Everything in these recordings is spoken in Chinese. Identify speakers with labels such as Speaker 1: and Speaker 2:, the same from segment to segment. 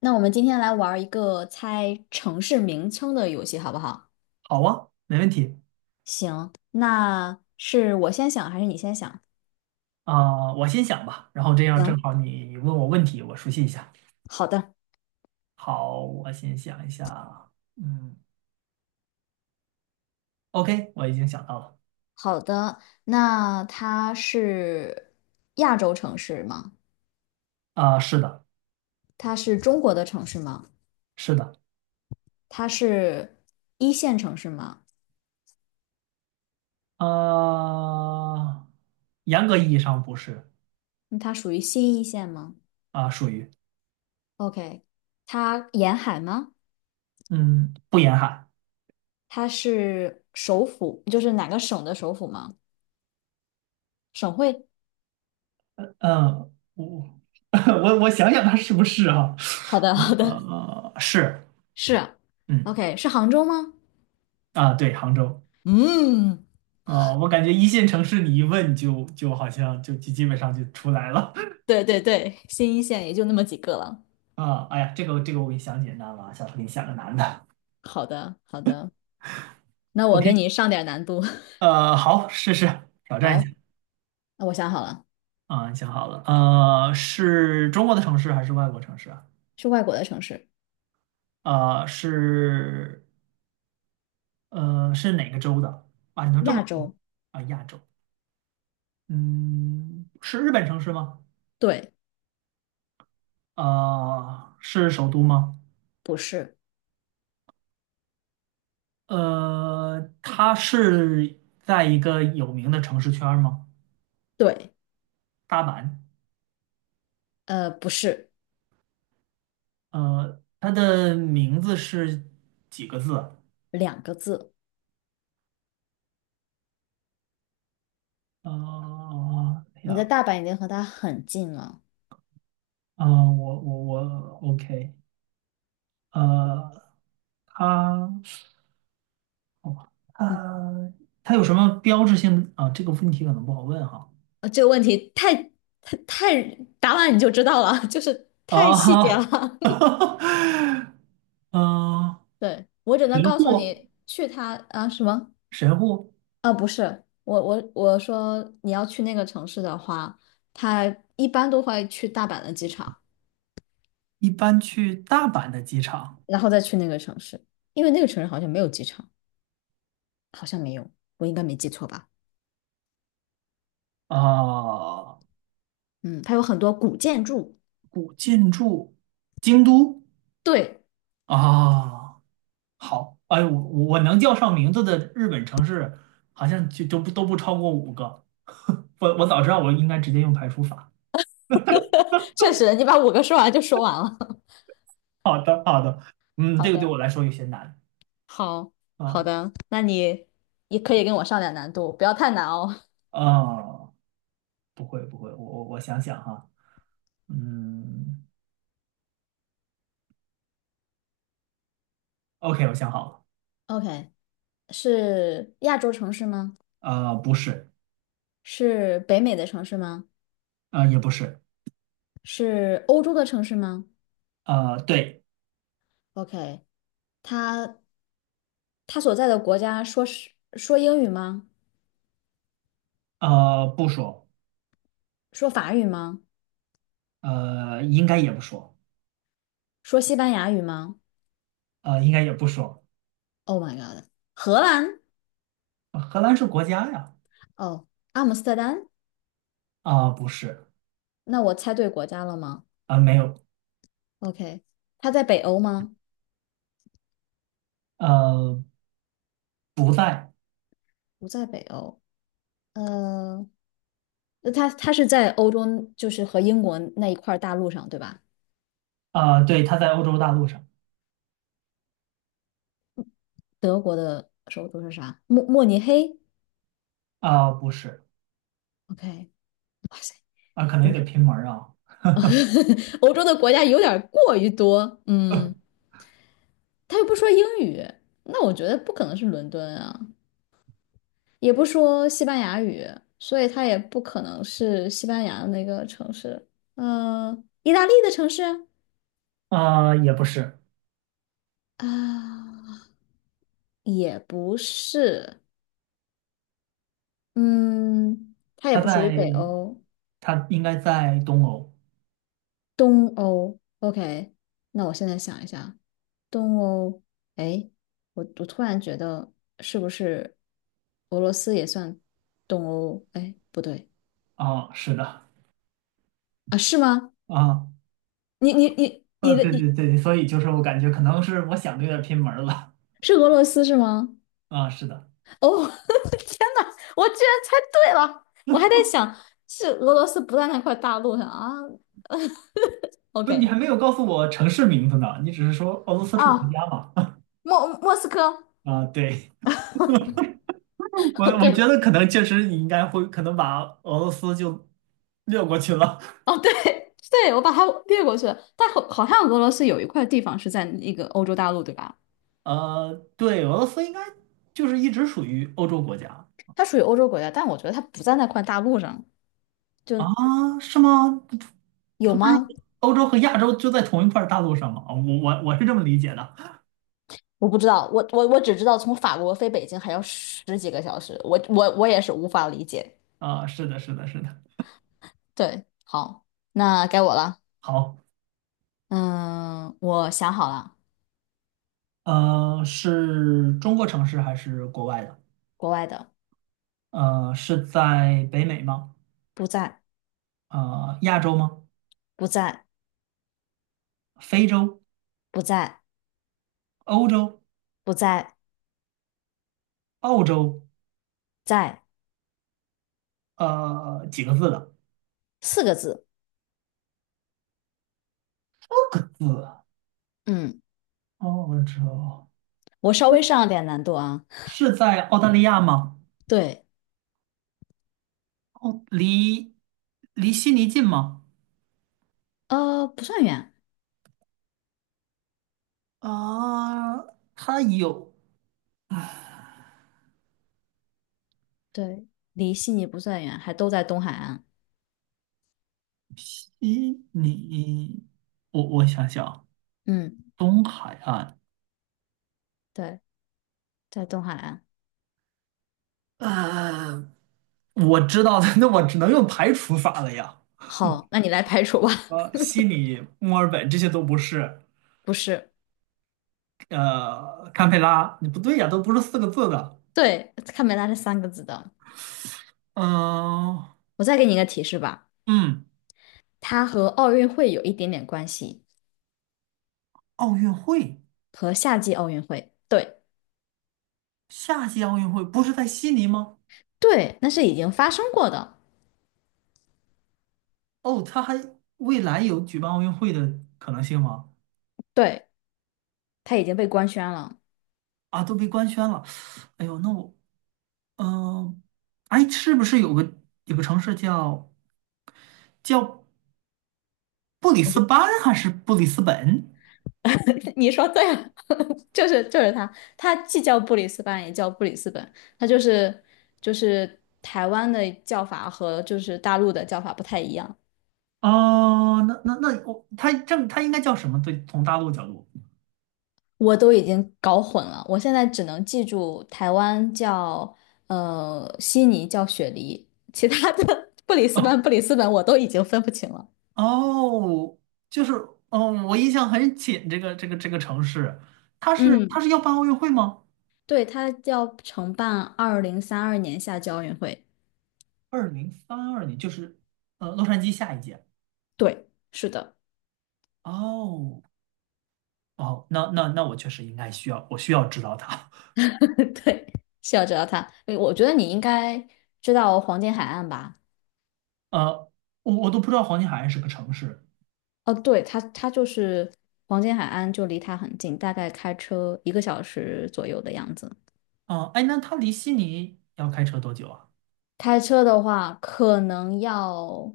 Speaker 1: 那我们今天来玩一个猜城市名称的游戏，好不好？
Speaker 2: 好啊，没问题。
Speaker 1: 行，那是我先想还是你先想？
Speaker 2: 啊，我先想吧，然后这样正
Speaker 1: 行，
Speaker 2: 好你问我问题，我熟悉一下。
Speaker 1: 好的，
Speaker 2: 好，我先想一下。嗯，OK，我已经想到了。
Speaker 1: 好的。那它是亚洲城市吗？
Speaker 2: 啊，是的，
Speaker 1: 它是中国的城市吗？
Speaker 2: 是的。
Speaker 1: 它是一线城市吗？
Speaker 2: 啊，严格意义上不是。
Speaker 1: 嗯它属于新一线吗
Speaker 2: 啊，属于。
Speaker 1: ？OK，它沿海吗？
Speaker 2: 嗯，不严海。
Speaker 1: 它是首府，就是哪个省的首府吗？省会？
Speaker 2: 嗯，我 我想想它是不是哈、
Speaker 1: 好的，好的，
Speaker 2: 是。
Speaker 1: 是啊。
Speaker 2: 嗯。
Speaker 1: OK，是杭州吗？
Speaker 2: 啊，对，杭州。
Speaker 1: 嗯，
Speaker 2: 啊，我感觉一线城市你一问就好像就基本上就出来了。
Speaker 1: 对对对，新一线也就那么几个了。
Speaker 2: 啊，哎呀，这个我给你想简单了啊，下次给你想个难的。
Speaker 1: 好的，好的，那我
Speaker 2: OK。
Speaker 1: 给你上点难度。
Speaker 2: 好，试试挑战一
Speaker 1: 好，
Speaker 2: 下。
Speaker 1: 那我想好了，
Speaker 2: 啊，你想好了？是中国的城市还是外国城市啊？
Speaker 1: 是外国的城市，
Speaker 2: 呃，是是哪个州的啊？你能这么
Speaker 1: 亚洲，
Speaker 2: 啊？亚洲。嗯，是日本城市吗？
Speaker 1: 对，
Speaker 2: 啊，是首都吗？
Speaker 1: 不是，
Speaker 2: 它是在一个有名的城市圈儿吗？
Speaker 1: 对，
Speaker 2: 大阪。
Speaker 1: 不是，
Speaker 2: 它的名字是几个字啊？
Speaker 1: 两个字。
Speaker 2: 啊
Speaker 1: 你的
Speaker 2: 呀，
Speaker 1: 大阪已经和它很近了。
Speaker 2: 啊，我，OK，呃，他，好吧，
Speaker 1: 嗯，
Speaker 2: 他他有什么标志性的啊？这个问题可能不好问哈。
Speaker 1: 这个问题太太太答完你就知道了，就是太细节
Speaker 2: 啊，
Speaker 1: 了。
Speaker 2: 嗯，
Speaker 1: 对，我只
Speaker 2: 神
Speaker 1: 能告诉
Speaker 2: 户，
Speaker 1: 你去它啊什么？
Speaker 2: 神户。
Speaker 1: 啊，不是，我说你要去那个城市的话，他一般都会去大阪的机场，
Speaker 2: 一般去大阪的机场。
Speaker 1: 然后再去那个城市，因为那个城市好像没有机场，好像没有，我应该没记错吧？
Speaker 2: 啊，
Speaker 1: 嗯，它有很多古建筑。
Speaker 2: 古建筑，京都。
Speaker 1: 对，
Speaker 2: 啊。好，哎，我我能叫上名字的日本城市，好像就都不超过5个。我我早知道我应该直接用排除法。
Speaker 1: 确实，你把五个说完就说完了。
Speaker 2: 好的，好的。嗯，
Speaker 1: 好
Speaker 2: 这个对
Speaker 1: 的，
Speaker 2: 我来说有些难
Speaker 1: 好好
Speaker 2: 啊。
Speaker 1: 的，那你也可以跟我上点难度，不要太难哦。
Speaker 2: 啊，不会不会，我想想哈。嗯，OK，我想好了。
Speaker 1: OK，是亚洲城市吗？
Speaker 2: 不是。
Speaker 1: 是北美的城市吗？
Speaker 2: 也不是。
Speaker 1: 是欧洲的城市吗
Speaker 2: 对。
Speaker 1: ？OK，他他所在的国家说英语吗？
Speaker 2: 不说。
Speaker 1: 说法语吗？
Speaker 2: 应该也不说。
Speaker 1: 说西班牙语吗
Speaker 2: 应该也不说。
Speaker 1: ？Oh my god！荷兰？
Speaker 2: 荷兰是国家呀。
Speaker 1: 哦，阿姆斯特丹？
Speaker 2: 啊，不是。
Speaker 1: 那我猜对国家了吗
Speaker 2: 啊，没有。
Speaker 1: ？OK，他在北欧吗？
Speaker 2: 呃，不在。
Speaker 1: 不在北欧。呃，那他是在欧洲，就是和英国那一块儿大陆上，对吧？
Speaker 2: 啊，对，他在欧洲大陆上。
Speaker 1: 德国的首都是啥？慕尼黑
Speaker 2: 啊、不是。
Speaker 1: ？OK，哇塞，
Speaker 2: 啊、可能
Speaker 1: 欧
Speaker 2: 有点
Speaker 1: 洲
Speaker 2: 偏门儿啊。
Speaker 1: 欧洲的国家有点儿过于多。嗯，他又不说英语，那我觉得不可能是伦敦啊，也不说西班牙语，所以他也不可能是西班牙的那个城市。嗯、意大利的城市啊，
Speaker 2: 啊、也不是。
Speaker 1: 啊也不是。嗯，它也
Speaker 2: 他
Speaker 1: 不属于
Speaker 2: 在
Speaker 1: 北欧，
Speaker 2: 他应该在东欧。
Speaker 1: 东欧。OK，那我现在想一下，东欧。哎，我突然觉得是不是俄罗斯也算东欧？哎，不对
Speaker 2: 啊、是的。
Speaker 1: 啊，是吗？
Speaker 2: 啊、
Speaker 1: 你你你你的
Speaker 2: 对
Speaker 1: 你
Speaker 2: 对对，所以就是我感觉可能是我想的有点偏门儿了。
Speaker 1: 是俄罗斯是吗？
Speaker 2: 啊、是的。
Speaker 1: 哦，天呐，我居然猜对了！我还在想是俄罗斯不在那块大陆上啊。
Speaker 2: 不，你
Speaker 1: OK
Speaker 2: 还没有告诉我城市名字呢，你只是说俄罗斯是国
Speaker 1: 啊，
Speaker 2: 家嘛。
Speaker 1: 莫斯科。
Speaker 2: 啊、对。我
Speaker 1: 哦
Speaker 2: 我觉
Speaker 1: 对，
Speaker 2: 得可能确实你应该会可能把俄罗斯就略过去了。
Speaker 1: 哦对 对，我把它略过去了。但好像俄罗斯有一块地方是在那个欧洲大陆，对吧？
Speaker 2: 对，俄罗斯应该就是一直属于欧洲国家。
Speaker 1: 它属于欧洲国家，但我觉得它不在那块大陆上，就
Speaker 2: 啊，是吗？
Speaker 1: 有
Speaker 2: 它不是
Speaker 1: 吗？
Speaker 2: 欧洲和亚洲就在同一块大陆上吗？啊，我是这么理解的。
Speaker 1: 我不知道，我只知道从法国飞北京还要10几个小时，我也是无法理解。
Speaker 2: 啊，是的，是的，是的。
Speaker 1: 对，好，那该我了。
Speaker 2: 好。
Speaker 1: 嗯，我想好了，
Speaker 2: 是中国城市还是国外的？
Speaker 1: 国外的，
Speaker 2: 是在北美吗？
Speaker 1: 不在，
Speaker 2: 亚洲吗？
Speaker 1: 不在，
Speaker 2: 非洲、
Speaker 1: 不在，
Speaker 2: 欧洲、
Speaker 1: 不在，
Speaker 2: 澳洲？
Speaker 1: 在
Speaker 2: 几个字的？
Speaker 1: 四个字。
Speaker 2: 6个字啊。
Speaker 1: 嗯，
Speaker 2: 澳洲。
Speaker 1: 我稍微上了点难度啊。
Speaker 2: 是在澳大利亚吗？
Speaker 1: 对，
Speaker 2: 哦，离离悉尼近吗？
Speaker 1: 不算远，
Speaker 2: 啊，它有。
Speaker 1: 对，离悉尼不算远，还都在东海岸。
Speaker 2: 一，你，我我想想。
Speaker 1: 嗯，
Speaker 2: 东海岸。
Speaker 1: 对，在东海岸。
Speaker 2: 呃，我知道的。那我只能用排除法了呀。
Speaker 1: 好，那你来排除吧。
Speaker 2: 悉尼、墨尔本这些都不是。
Speaker 1: 不是，
Speaker 2: 堪培拉，你不对呀，都不是4个字的。
Speaker 1: 对，看没拉是三个字的。
Speaker 2: 嗯、
Speaker 1: 我再给你一个提示吧，
Speaker 2: 嗯，
Speaker 1: 它和奥运会有一点点关系，
Speaker 2: 奥运会。
Speaker 1: 和夏季奥运会。对。
Speaker 2: 夏季奥运会不是在悉尼吗？
Speaker 1: 对，那是已经发生过的，
Speaker 2: 哦，他还未来有举办奥运会的可能性吗？
Speaker 1: 对，他已经被官宣了。
Speaker 2: 啊，都被官宣了。哎呦，那我，嗯、哎，是不是有个城市叫叫？布里斯班还是布里斯本？
Speaker 1: 你说对了，就是他，他既叫布里斯班也叫布里斯本，他就是台湾的叫法和就是大陆的叫法不太一样，
Speaker 2: 哦，那我它这它应该叫什么？对，从大陆角度。
Speaker 1: 我都已经搞混了，我现在只能记住台湾叫悉尼叫雪梨，其他的 布里斯班布里斯本我都已经分不清了。
Speaker 2: 哦，就是，哦，我印象很浅，这个这个城市，它
Speaker 1: 嗯，
Speaker 2: 是要办奥运会吗？
Speaker 1: 对，他要承办2032年夏季奥运会。
Speaker 2: 2032年，就是洛杉矶下一届。
Speaker 1: 对，是的，
Speaker 2: 哦哦，那我确实应该需要，我需要知道它。
Speaker 1: 对，是要知道它。诶我觉得你应该知道黄金海岸吧？
Speaker 2: 呃，我我都不知道黄金海岸是个城市。
Speaker 1: 哦，对，它就是黄金海岸，就离它很近，大概开车1个小时左右的样子。
Speaker 2: 啊，哎，那它离悉尼要开车多久啊？
Speaker 1: 开车的话，可能要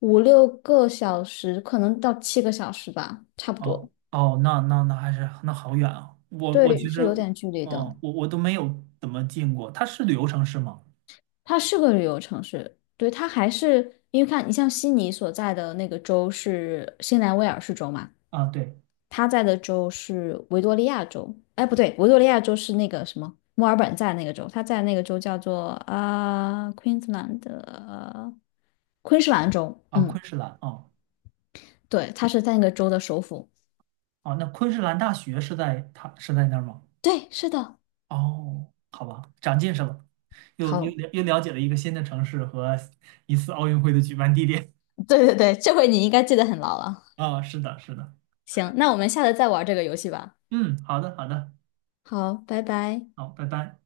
Speaker 1: 5、6个小时，可能到7个小时吧，差不
Speaker 2: 哦
Speaker 1: 多。
Speaker 2: 哦，那还是那好远啊！我我
Speaker 1: 对，
Speaker 2: 其实，
Speaker 1: 是有点距离的。
Speaker 2: 哦，我我都没有怎么进过。它是旅游城市吗？
Speaker 1: 它是个旅游城市，对，它还是因为看你像悉尼所在的那个州是新南威尔士州嘛。
Speaker 2: 啊，对。
Speaker 1: 他在的州是维多利亚州，哎，不对，维多利亚州是那个什么，墨尔本在那个州，他在那个州叫做Queensland 的昆士兰州，
Speaker 2: 啊，
Speaker 1: 嗯，
Speaker 2: 昆士兰啊。
Speaker 1: 对，他是在那个州的首府。
Speaker 2: 啊，那昆士兰大学是在它是在那儿吗？
Speaker 1: 对，是的，
Speaker 2: 哦，好吧，长见识了，又
Speaker 1: 好，
Speaker 2: 了解了一个新的城市和一次奥运会的举办地点。
Speaker 1: 对对对，这回你应该记得很牢了。
Speaker 2: 啊，是的，是的。
Speaker 1: 行，那我们下次再玩这个游戏吧。
Speaker 2: 嗯，好的，好的。
Speaker 1: 好，拜拜。
Speaker 2: 好，拜拜。